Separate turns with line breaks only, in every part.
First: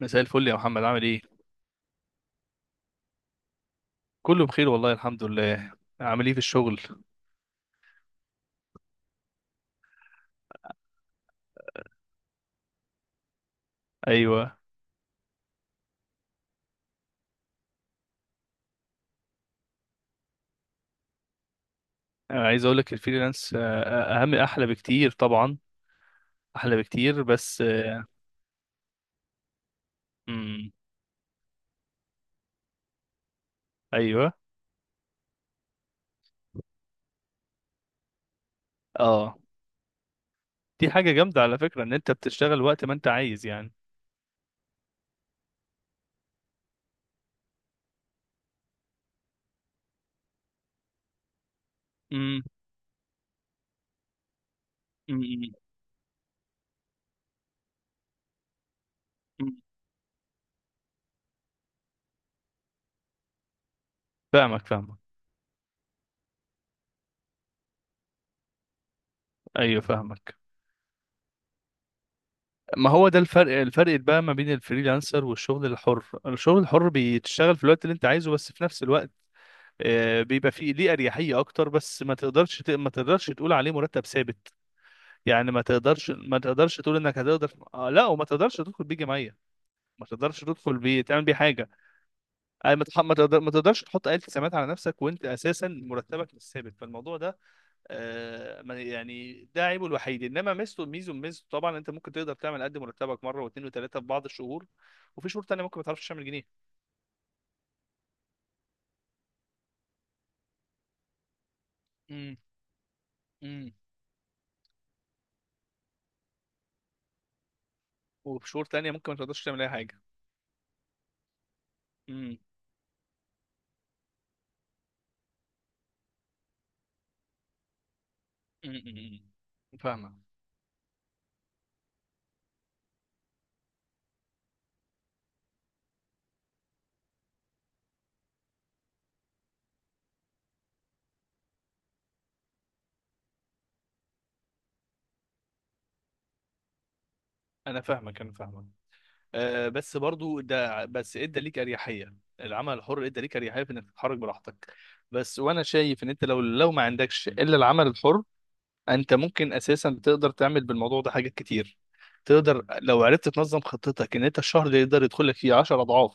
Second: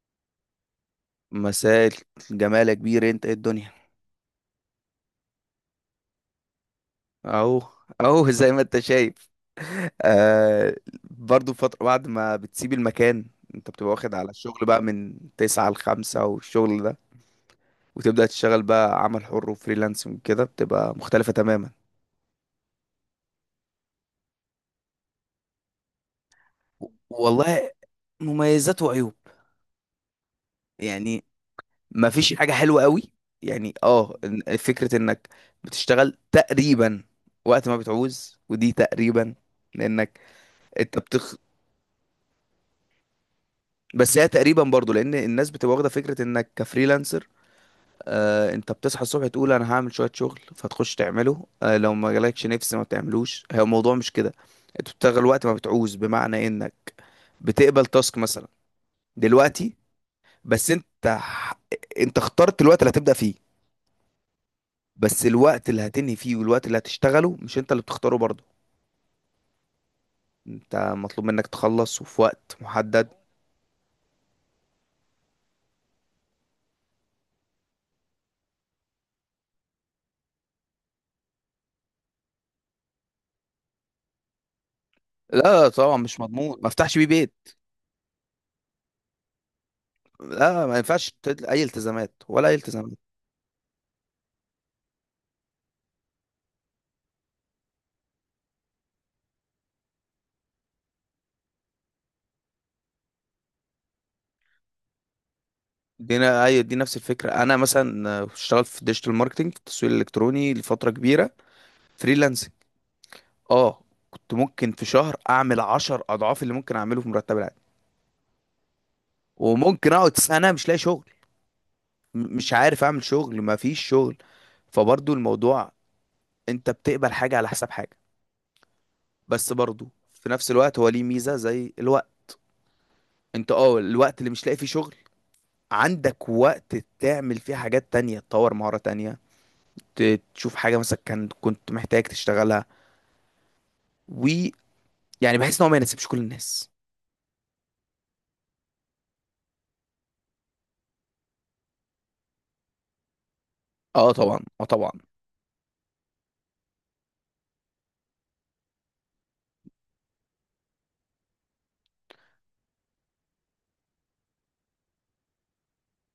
مساء الفل يا محمد، عامل ايه؟
مساء الجمال يا كبير، انت ايه الدنيا؟
كله بخير والله، الحمد لله. عامل ايه في الشغل؟
اهو، اهو زي ما انت شايف. آه، برضو فترة بعد ما بتسيب المكان، انت بتبقى واخد على
ايوه.
الشغل بقى من تسعة لخمسة والشغل ده، وتبدأ تشتغل بقى عمل حر وفريلانسنج كده بتبقى مختلفة تماما.
أنا عايز اقول لك، الفريلانس اهم، احلى بكتير طبعا، احلى
و-
بكتير، بس
والله مميزات وعيوب.
امم.
يعني ما فيش حاجة حلوة قوي. يعني
ايوه.
فكرة انك بتشتغل تقريبا وقت ما بتعوز، ودي تقريبا
اه،
لانك
دي
انت
حاجه جامده على فكره، ان انت بتشتغل وقت ما انت عايز يعني.
بس هي تقريبا برضو لان الناس بتبقى واخده فكره انك كفريلانسر. آه، انت بتصحى الصبح تقول انا هعمل شويه شغل فتخش تعمله، آه لو ما
امم.
جالكش نفس ما بتعملوش، هي الموضوع مش كده. انت
أمم،
بتشتغل وقت ما
أمم،
بتعوز بمعنى انك بتقبل تاسك مثلا
أمم.
دلوقتي، بس انت انت اخترت الوقت اللي هتبدا فيه،
فاهمك فاهمك.
بس الوقت اللي هتنهي فيه والوقت اللي هتشتغله مش انت اللي بتختاره برضو.
ايوه فاهمك.
انت مطلوب منك تخلص وفي وقت
ما
محدد.
هو ده الفرق، الفرق بقى ما بين الفريلانسر والشغل الحر. الشغل الحر بتشتغل في الوقت اللي انت عايزه، بس في نفس الوقت بيبقى فيه ليه اريحيه اكتر، بس ما تقدرش ما تقدرش تقول عليه مرتب ثابت. يعني
لا طبعا، مش
ما
مضمون، ما
تقدرش تقول
افتحش بيه
انك
بيت.
هتقدر لا، وما تقدرش تدخل بيه جمعيه، ما تقدرش
لا، ما
تدخل بيه
ينفعش
تعمل بيه
اي
حاجه.
التزامات، ولا اي
يعني
التزامات.
ما تقدرش تحط اي التزامات على نفسك، وانت اساسا مرتبك مش ثابت. فالموضوع ده يعني ده عيبه الوحيد، انما ميزته طبعا انت ممكن تقدر تعمل قد مرتبك مره واثنين وثلاثه في بعض الشهور، وفي شهور تانية ممكن ما تعرفش تعمل جنيه.
ايوه، دي نفس الفكره. انا مثلا اشتغلت في الديجيتال ماركتنج، في التسويق الالكتروني لفتره كبيره،
امم،
فريلانسنج.
امم.
اه، كنت ممكن في شهر اعمل 10 اضعاف اللي ممكن اعمله في مرتب العادي.
وفي شهور تانية ممكن ما تقدرش تعمل اي
وممكن
حاجه.
اقعد سنه مش لاقي شغل، مش عارف اعمل شغل، ما فيش شغل. فبرضو الموضوع، انت بتقبل حاجه على حساب حاجه.
م- م-
بس
م.
برضو
فاهمك،
في نفس الوقت هو ليه ميزه زي الوقت، انت اه الوقت اللي مش لاقي فيه شغل عندك وقت تعمل فيه حاجات تانية، تطور مهارة تانية، تشوف حاجة مثلا كان كنت محتاج تشتغلها. ويعني، بحس ان هو ما يناسبش كل الناس.
انا فاهمك. أه بس برضو ده، بس ادى ليك اريحيه. العمل الحر ادى ليك اريحيه في انك
اه
تتحرك
طبعا، اه
براحتك.
طبعا.
بس، وانا شايف ان انت لو ما عندكش الا العمل الحر، انت ممكن اساسا تقدر تعمل بالموضوع ده حاجات كتير. تقدر لو عرفت تنظم خطتك، ان انت الشهر اللي يقدر يدخل لك فيه 10 اضعاف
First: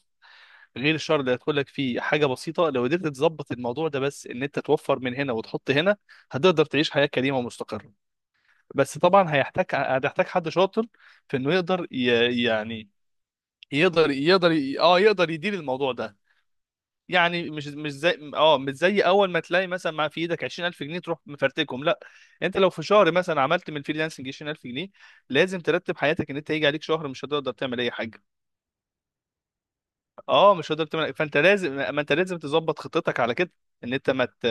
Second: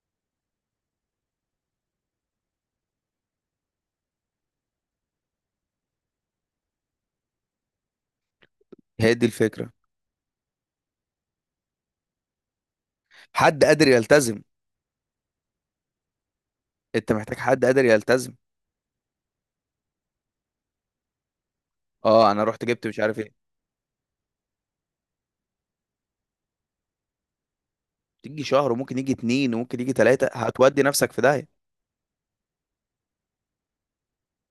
غير الشهر اللي هيدخل لك فيه حاجه بسيطه. لو قدرت تظبط الموضوع ده، بس ان انت توفر من هنا وتحط هنا، هتقدر تعيش حياه كريمه ومستقره. بس
هي دي
طبعا هيحتاج،
الفكره.
حد شاطر في انه يقدر يعني
حد قادر
يقدر
يلتزم،
يقدر ي- اه يقدر يدير الموضوع ده.
انت محتاج
يعني
حد
مش
قادر
مش زي
يلتزم.
اه مش زي اول ما تلاقي مثلا مع في ايدك 20000 جنيه تروح مفرتكهم، لا.
اه، انا
انت
رحت
لو في
جبت مش
شهر
عارف ايه.
مثلا عملت من الفريلانسنج 20000 جنيه، لازم ترتب حياتك، ان انت هيجي عليك شهر مش هتقدر تعمل اي حاجه.
تيجي شهر وممكن يجي اتنين وممكن يجي تلاته،
اه، مش
هتودي
هتقدر
نفسك
تعمل.
في
فانت
داهيه.
لازم، ما انت لازم تظبط خطتك على كده، ان انت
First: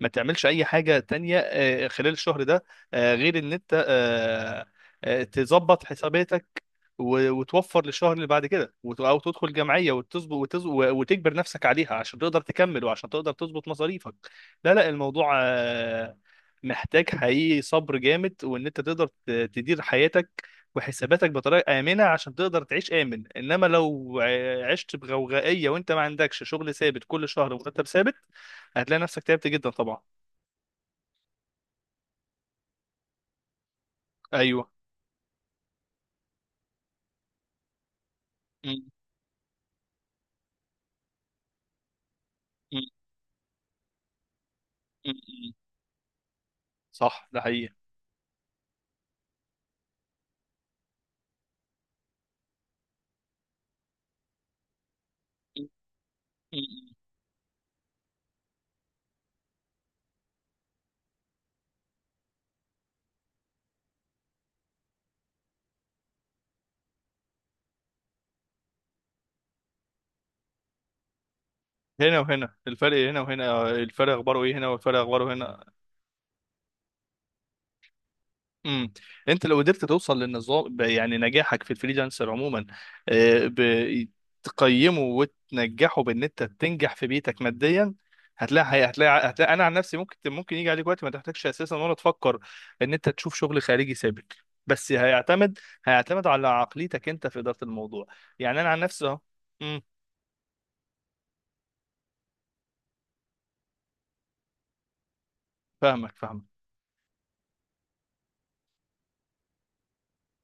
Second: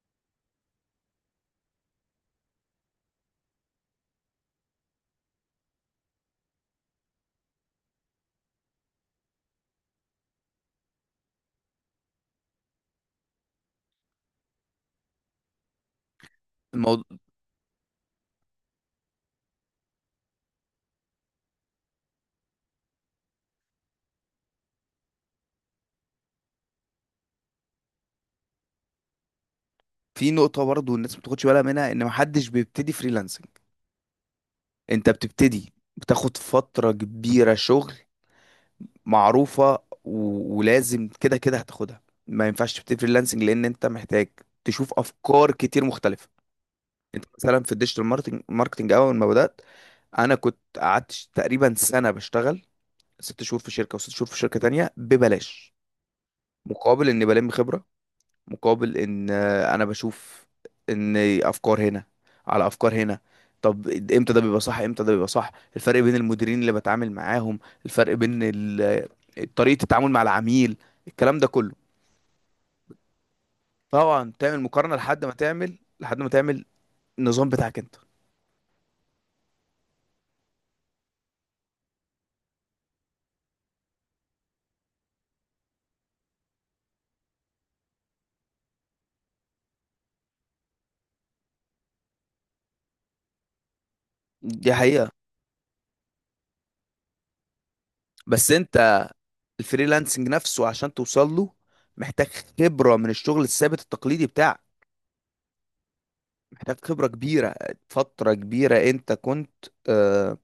ما تعملش اي حاجه تانية خلال الشهر ده، غير ان انت تظبط حساباتك، وتوفر للشهر اللي بعد كده، او تدخل جمعيه وتظبط وتجبر نفسك عليها، عشان تقدر تكمل، وعشان تقدر تظبط مصاريفك. لا لا، الموضوع
الموضوع،
محتاج حقيقي صبر جامد، وان انت تقدر تدير حياتك وحساباتك بطريقه امنه عشان تقدر تعيش امن. انما لو عشت بغوغائيه وانت ما عندكش شغل ثابت كل شهر ومرتب ثابت، هتلاقي نفسك تعبت جدا طبعا.
في نقطه برضه الناس ما بتاخدش بالها منها، ان محدش بيبتدي فريلانسنج.
ايوه.
انت بتبتدي بتاخد فتره كبيره شغل
م-
معروفه ولازم كده كده هتاخدها. ما ينفعش
م-
تبتدي فريلانسنج لان انت محتاج تشوف
م-
افكار
م.
كتير مختلفه. انت
صح، ده
مثلا في
حقيقي.
الديجيتال ماركتنج ماركتنج اول ما بدات، انا كنت قعدت تقريبا سنه بشتغل، 6 شهور في شركه وست شهور في شركه تانية ببلاش، مقابل اني بلم خبره، مقابل ان انا بشوف ان افكار هنا على افكار هنا. طب امتى ده بيبقى صح، امتى ده بيبقى صح؟ الفرق بين المديرين اللي بتعامل معاهم، الفرق بين طريقه التعامل مع العميل، الكلام ده كله.
هنا وهنا الفرق، هنا وهنا الفرق،
طبعا
اخباره ايه
تعمل
هنا،
مقارنه
والفرق
لحد ما
اخباره هنا.
تعمل لحد ما تعمل النظام بتاعك انت.
امم. انت لو قدرت توصل للنظام يعني، نجاحك في الفريلانسر عموما آه، ب- تقيمه وتنجحه بان انت تنجح في بيتك ماديا. هتلاقي هتلاقي، انا عن نفسي ممكن، ممكن يجي عليك وقت ما تحتاجش اساسا ولا تفكر ان انت تشوف شغل خارجي ثابت.
دي
بس
حقيقه.
هيعتمد، على عقليتك انت في اداره الموضوع.
بس
يعني انا عن
انت
نفسي اهو. امم.
الفريلانسنج نفسه عشان توصل له محتاج خبرة من الشغل الثابت التقليدي بتاعك،
فاهمك فاهمك.
محتاج خبرة كبيرة، فترة كبيرة انت كنت آه،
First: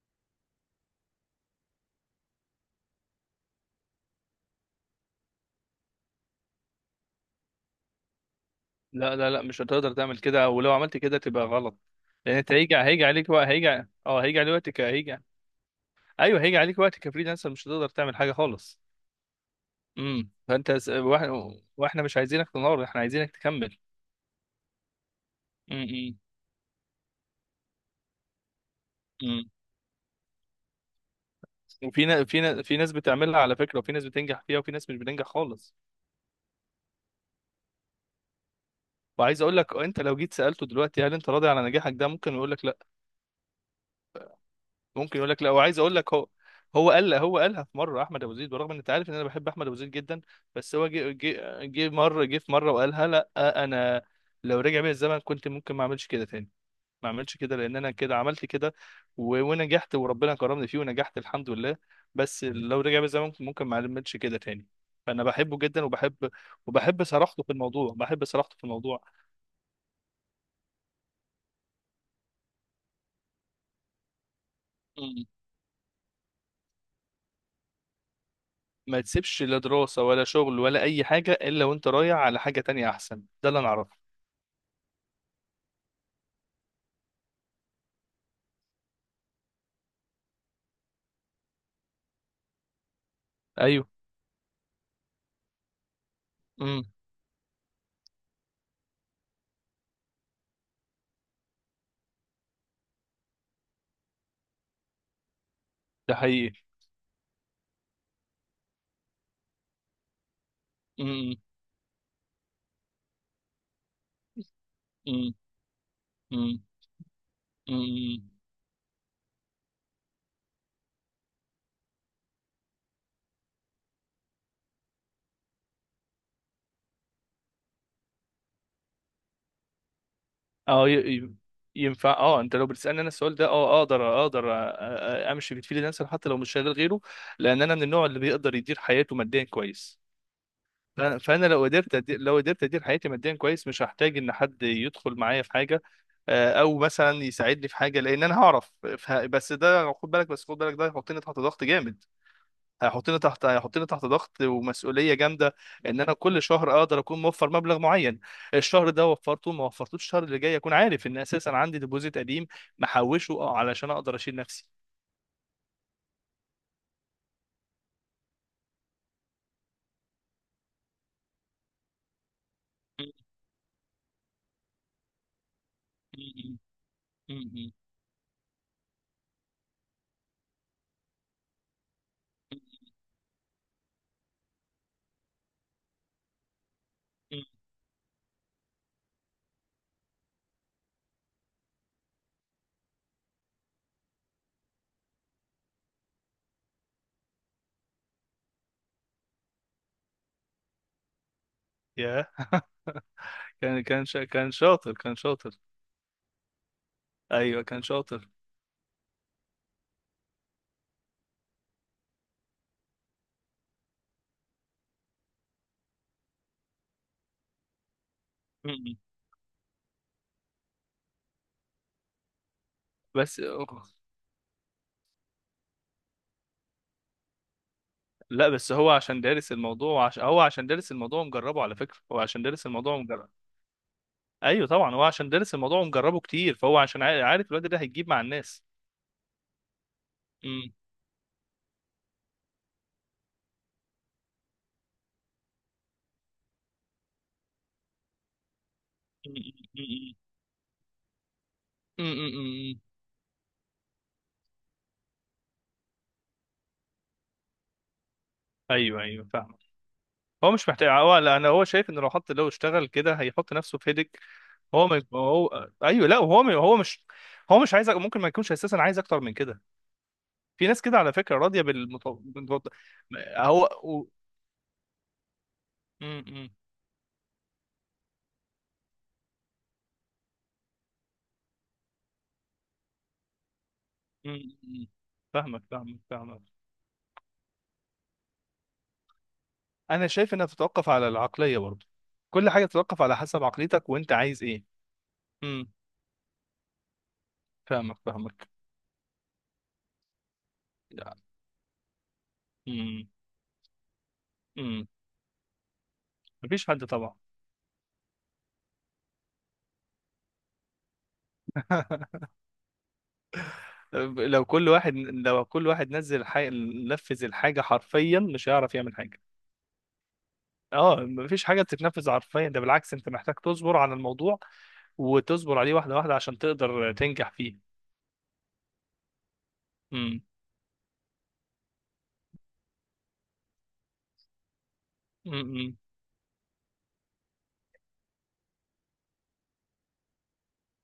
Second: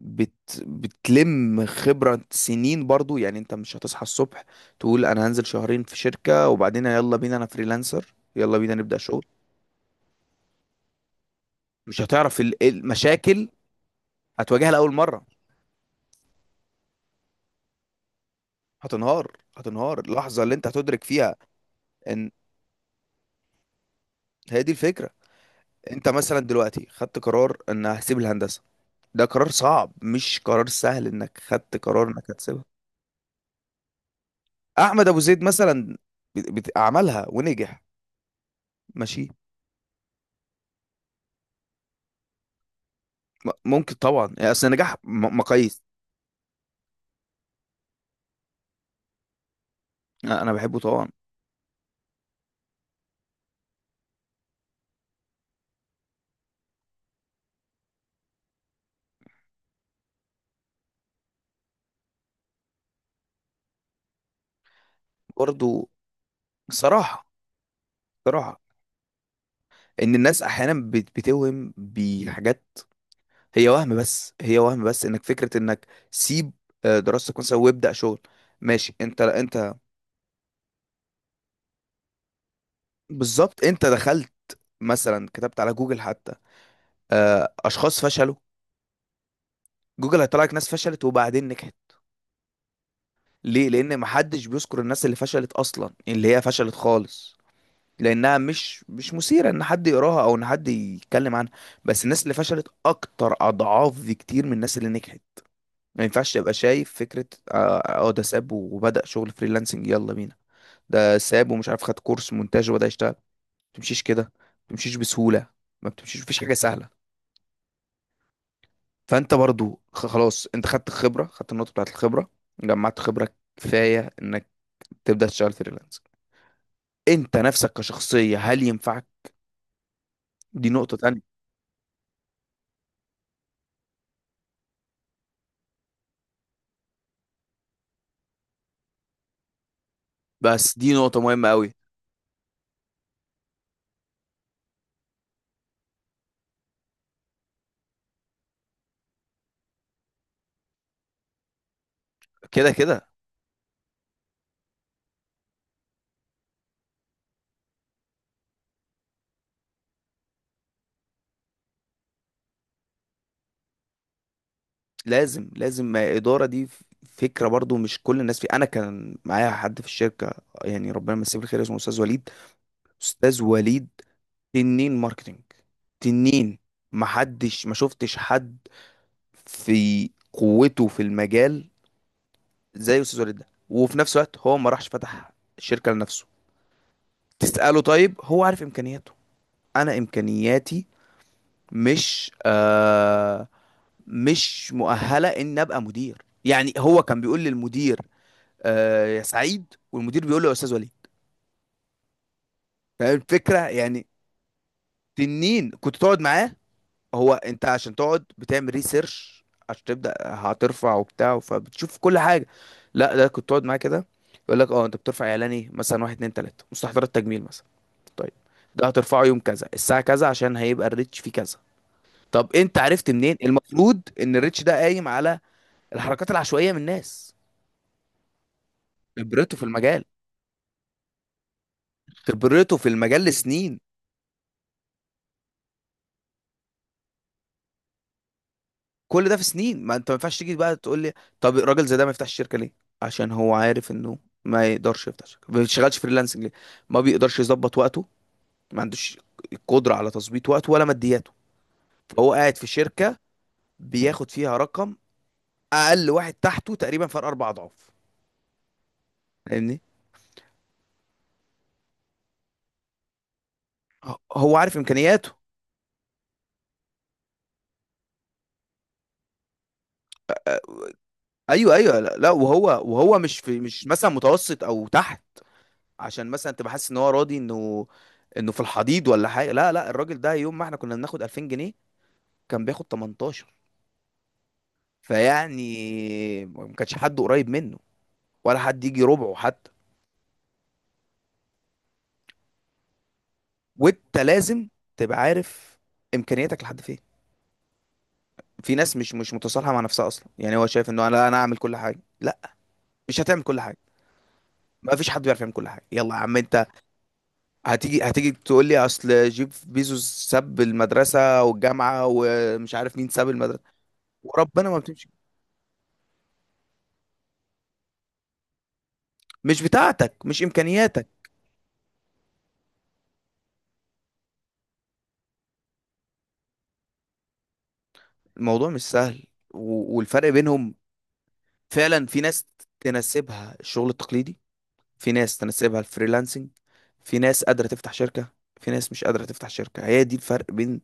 بت بتلم خبرة سنين برضو، يعني انت مش هتصحى الصبح تقول انا هنزل شهرين في شركة وبعدين يلا بينا انا فريلانسر، يلا بينا نبدأ
لا
شغل.
لا لا، مش هتقدر تعمل كده، ولو عملت كده تبقى غلط.
مش
لان
هتعرف
انت هيجي، عليك وقت
المشاكل،
هيجي. اه، هيجي عليك
هتواجهها
وقتك،
لأول
هيجي.
مرة.
ايوه، هيجي عليك وقت كفريلانسر مش هتقدر تعمل حاجه خالص.
هتنهار، هتنهار
امم.
اللحظة اللي انت
فانت
هتدرك فيها
واحنا مش
ان،
عايزينك تنهار، احنا عايزينك تكمل.
هي دي الفكرة.
امم،
انت
امم،
مثلا دلوقتي خدت قرار ان هسيب الهندسة، ده
امم.
قرار صعب مش قرار سهل انك خدت
وفي
قرار
ناس،
انك
في ناس
هتسيبها.
في ناس بتعملها على فكره، وفي ناس بتنجح فيها، وفي ناس مش
احمد ابو
بتنجح
زيد
خالص.
مثلا، عملها ونجح، ماشي.
وعايز اقول لك، انت لو جيت سالته دلوقتي هل انت راضي على نجاحك ده، ممكن يقول لك لا.
ممكن طبعا، يعني اصل النجاح
ممكن يقول لك لا، وعايز
مقاييس.
اقول لك هو قالها في مره، احمد ابو زيد، بالرغم ان انت عارف ان انا بحب احمد ابو زيد جدا.
أنا
بس
بحبه
هو
طبعا.
جه في مره وقالها لا. انا، لو رجع بيا الزمن، كنت ممكن ما اعملش كده تاني. ما اعملش كده، لان انا كده عملت كده ونجحت، وربنا كرمني فيه ونجحت الحمد لله. بس لو رجع بيا الزمن ممكن ما اعملش كده تاني. فانا بحبه جدا،
برضو،
وبحب
صراحة،
صراحته في الموضوع،
صراحة ان الناس احيانا بتوهم بحاجات، هي وهم بس، هي وهم بس، انك
مم.
فكرة انك سيب دراستك مثلا وابدأ شغل، ماشي
ما
انت
تسيبش لا
انت.
دراسة ولا شغل ولا أي حاجة، إلا وأنت رايح على حاجة تانية أحسن، ده اللي
بالظبط،
أنا
انت
أعرفه.
دخلت مثلا كتبت على جوجل حتى اشخاص فشلوا، جوجل هيطلع لك ناس فشلت وبعدين نجحت. ليه؟
ايوه.
لان محدش بيذكر الناس اللي فشلت اصلا، اللي هي فشلت
امم.
خالص، لانها مش، مش مثيره ان حد يقراها او ان حد يتكلم عنها. بس الناس اللي فشلت اكتر اضعاف بكتير من الناس اللي نجحت. ما
ده
ينفعش تبقى
حقيقي.
شايف فكره ده ساب وبدأ شغل فريلانسنج، يلا بينا. ده
امم،
ساب ومش عارف خد كورس مونتاج وبدأ يشتغل، ما بتمشيش كده، ما بتمشيش
امم،
بسهوله، ما بتمشيش، مفيش حاجه
امم،
سهله.
امم.
فانت برضو خلاص، انت خدت الخبره، خدت النقطه بتاعت الخبره، جمعت خبره كفايه انك تبدأ تشتغل فريلانس. انت نفسك كشخصية هل ينفعك؟ دي
اه،
نقطة تانية.
ينفع. اه، انت لو بتسالني انا السؤال ده، اه، اقدر، اقدر أ- امشي بتفيل نفسي حتى لو مش شغال غيره، لان انا من النوع اللي بيقدر يدير حياته ماديا كويس.
بس دي نقطة
فانا
مهمة قوي.
لو قدرت ادير حياتي ماديا كويس، مش هحتاج ان حد يدخل معايا في حاجه او مثلا يساعدني في حاجه، لان انا هعرف. بس ده خد بالك، ده هيحطني تحت ضغط جامد.
كده كده
هيحطني تحت ضغط ومسؤوليه جامده، ان انا كل شهر اقدر اكون موفر مبلغ معين. الشهر ده وفرته، ما وفرتوش الشهر اللي جاي، اكون عارف ان اساسا عندي ديبوزيت قديم محوشه، اه، علشان اقدر اشيل نفسي.
لازم، لازم ما إدارة دي فكرة برضو. مش كل الناس في، أنا كان معايا حد في الشركة، يعني ربنا يمسيه بالخير، اسمه أستاذ وليد. أستاذ وليد، تنين ماركتينج، تنين ما حدش، ما شفتش حد في قوته في المجال زي أستاذ وليد ده. وفي نفس الوقت هو ما راحش فتح شركة لنفسه. تسأله، طيب هو عارف إمكانياته. أنا إمكانياتي مش مش مؤهله ان ابقى مدير، يعني هو كان بيقول للمدير آه يا سعيد، والمدير بيقول له يا استاذ وليد.
يا
فاهم الفكره يعني؟
كان شاطر، كان شاطر.
تنين كنت تقعد معاه، هو
ايوه
انت
كان
عشان تقعد
شاطر.
بتعمل ريسيرش عشان تبدا هترفع وبتاع، فبتشوف كل حاجه. لا، ده كنت تقعد معاه كده يقول لك، اه، انت بترفع اعلاني مثلا واحد اتنين تلاته، مستحضرات تجميل مثلا، طيب، ده
م-م.
هترفعه يوم كذا الساعه كذا عشان هيبقى الريتش فيه كذا. طب انت عرفت منين
بس،
المفروض ان الريتش ده قايم على الحركات العشوائيه من الناس؟
لا، بس هو عشان دارس
خبرته في
الموضوع
المجال،
هو عشان دارس الموضوع، مجربه على فكره، هو عشان دارس
خبرته في
الموضوع.
المجال لسنين.
ايوه طبعا، هو عشان دارس الموضوع ومجربه كتير، فهو عشان عارف الواد ده هيجيب مع الناس.
كل ده في سنين. ما انت، ما ينفعش تيجي
امم،
بقى تقول لي طب الراجل زي ده ما يفتحش شركه ليه، عشان هو عارف انه ما يقدرش يفتح شركه. ما بيشتغلش فريلانسنج ليه؟ ما بيقدرش يظبط وقته، ما عندوش القدره على تظبيط وقته ولا مادياته. فهو قاعد في
امم.
شركه بياخد فيها رقم، اقل واحد تحته تقريبا فرق 4 اضعاف.
ايوه، ايوه، فاهم.
فاهمني؟
هو مش محتاج، هو، لا، انا هو شايف ان لو حط، لو اشتغل كده هيحط نفسه في هيدك.
هو عارف
هو ما
امكانياته.
هو، ايوه، لا، هو مش عايز، ممكن ما يكونش اساسا عايز اكتر من كده. في ناس كده على فكره، راضيه
ايوه، ايوه،
بالمط...
لا, لا. وهو،
بالمط...
وهو مش في،
هو
مش
و...
مثلا متوسط او تحت
م-
عشان
م-
مثلا تبقى حاسس ان هو راضي انه، انه في الحضيض ولا حاجه. لا لا، الراجل ده يوم ما احنا كنا بناخد 2000 جنيه كان بياخد 18.
م- م. فاهمك فاهمك فاهمك.
فيعني ما كانش حد قريب منه، ولا حد يجي ربعه حتى.
انا شايف انها تتوقف على العقليه برضه، كل حاجه تتوقف على حسب عقليتك وانت
وانت
عايز ايه.
لازم تبقى عارف امكانياتك لحد فين.
فاهمك فاهمك.
في ناس مش، مش متصالحه مع نفسها اصلا، يعني هو شايف انه
يعني.
انا اعمل كل حاجه. لا،
امم،
مش هتعمل كل حاجه،
امم.
ما فيش حد بيعرف يعمل كل حاجه يلا يا عم انت.
مفيش حد طبعا.
هتيجي هتيجي تقول لي اصل جيف بيزوس ساب المدرسه والجامعه، ومش عارف مين ساب المدرسه،
لو
وربنا
كل
ما
واحد،
بتمشي،
نزل نفذ الحاجه حرفيا، مش هيعرف يعمل حاجه.
مش بتاعتك، مش
اه،
امكانياتك.
مفيش حاجه بتتنفذ حرفيا، ده بالعكس انت محتاج تصبر على الموضوع، وتصبر عليه واحده واحده عشان تقدر تنجح فيه.
الموضوع مش سهل. و-
امم،
والفرق بينهم فعلا في ناس تناسبها الشغل التقليدي، في ناس
امم،
تناسبها الفريلانسنج، في ناس قادرة تفتح شركة، في ناس مش قادرة تفتح شركة. هي دي الفرق بين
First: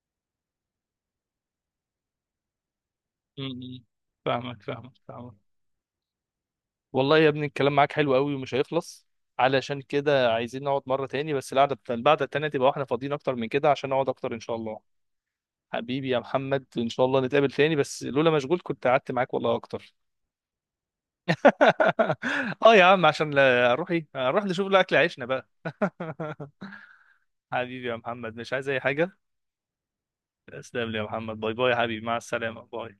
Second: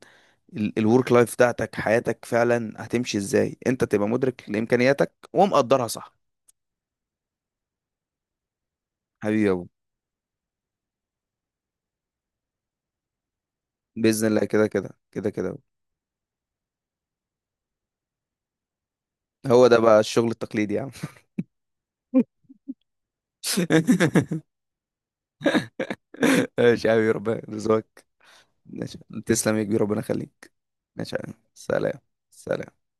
الورك لايف بتاعتك، حياتك فعلا هتمشي ازاي؟
امم.
انت تبقى مدرك
فاهمك فاهمك
لامكانياتك
فاهمك.
ومقدرها صح.
والله يا ابني، الكلام معاك حلو قوي ومش هيخلص،
حبيبي يا ابو،
علشان كده عايزين نقعد مره تاني، بس القعده، التانيه تبقى واحنا فاضيين اكتر من كده عشان نقعد
باذن
اكتر ان
الله،
شاء
كده
الله.
كده كده كده.
حبيبي يا محمد، ان شاء الله نتقابل تاني، بس لولا مشغول كنت قعدت معاك والله
هو ده
اكتر.
بقى الشغل التقليدي يا عم.
اه يا عم، عشان اروح، ايه، اروح نشوف له اكل عيشنا بقى.
ماشي يا حبيبي، ربنا
حبيبي يا
يرزقك.
محمد، مش عايز اي
ماشي،
حاجه.
تسلم يا كبير، ربنا يخليك.
تسلم لي يا
ماشي يا عم.
محمد، باي باي يا
سلام.
حبيبي، مع السلامه،
سلام.
باي.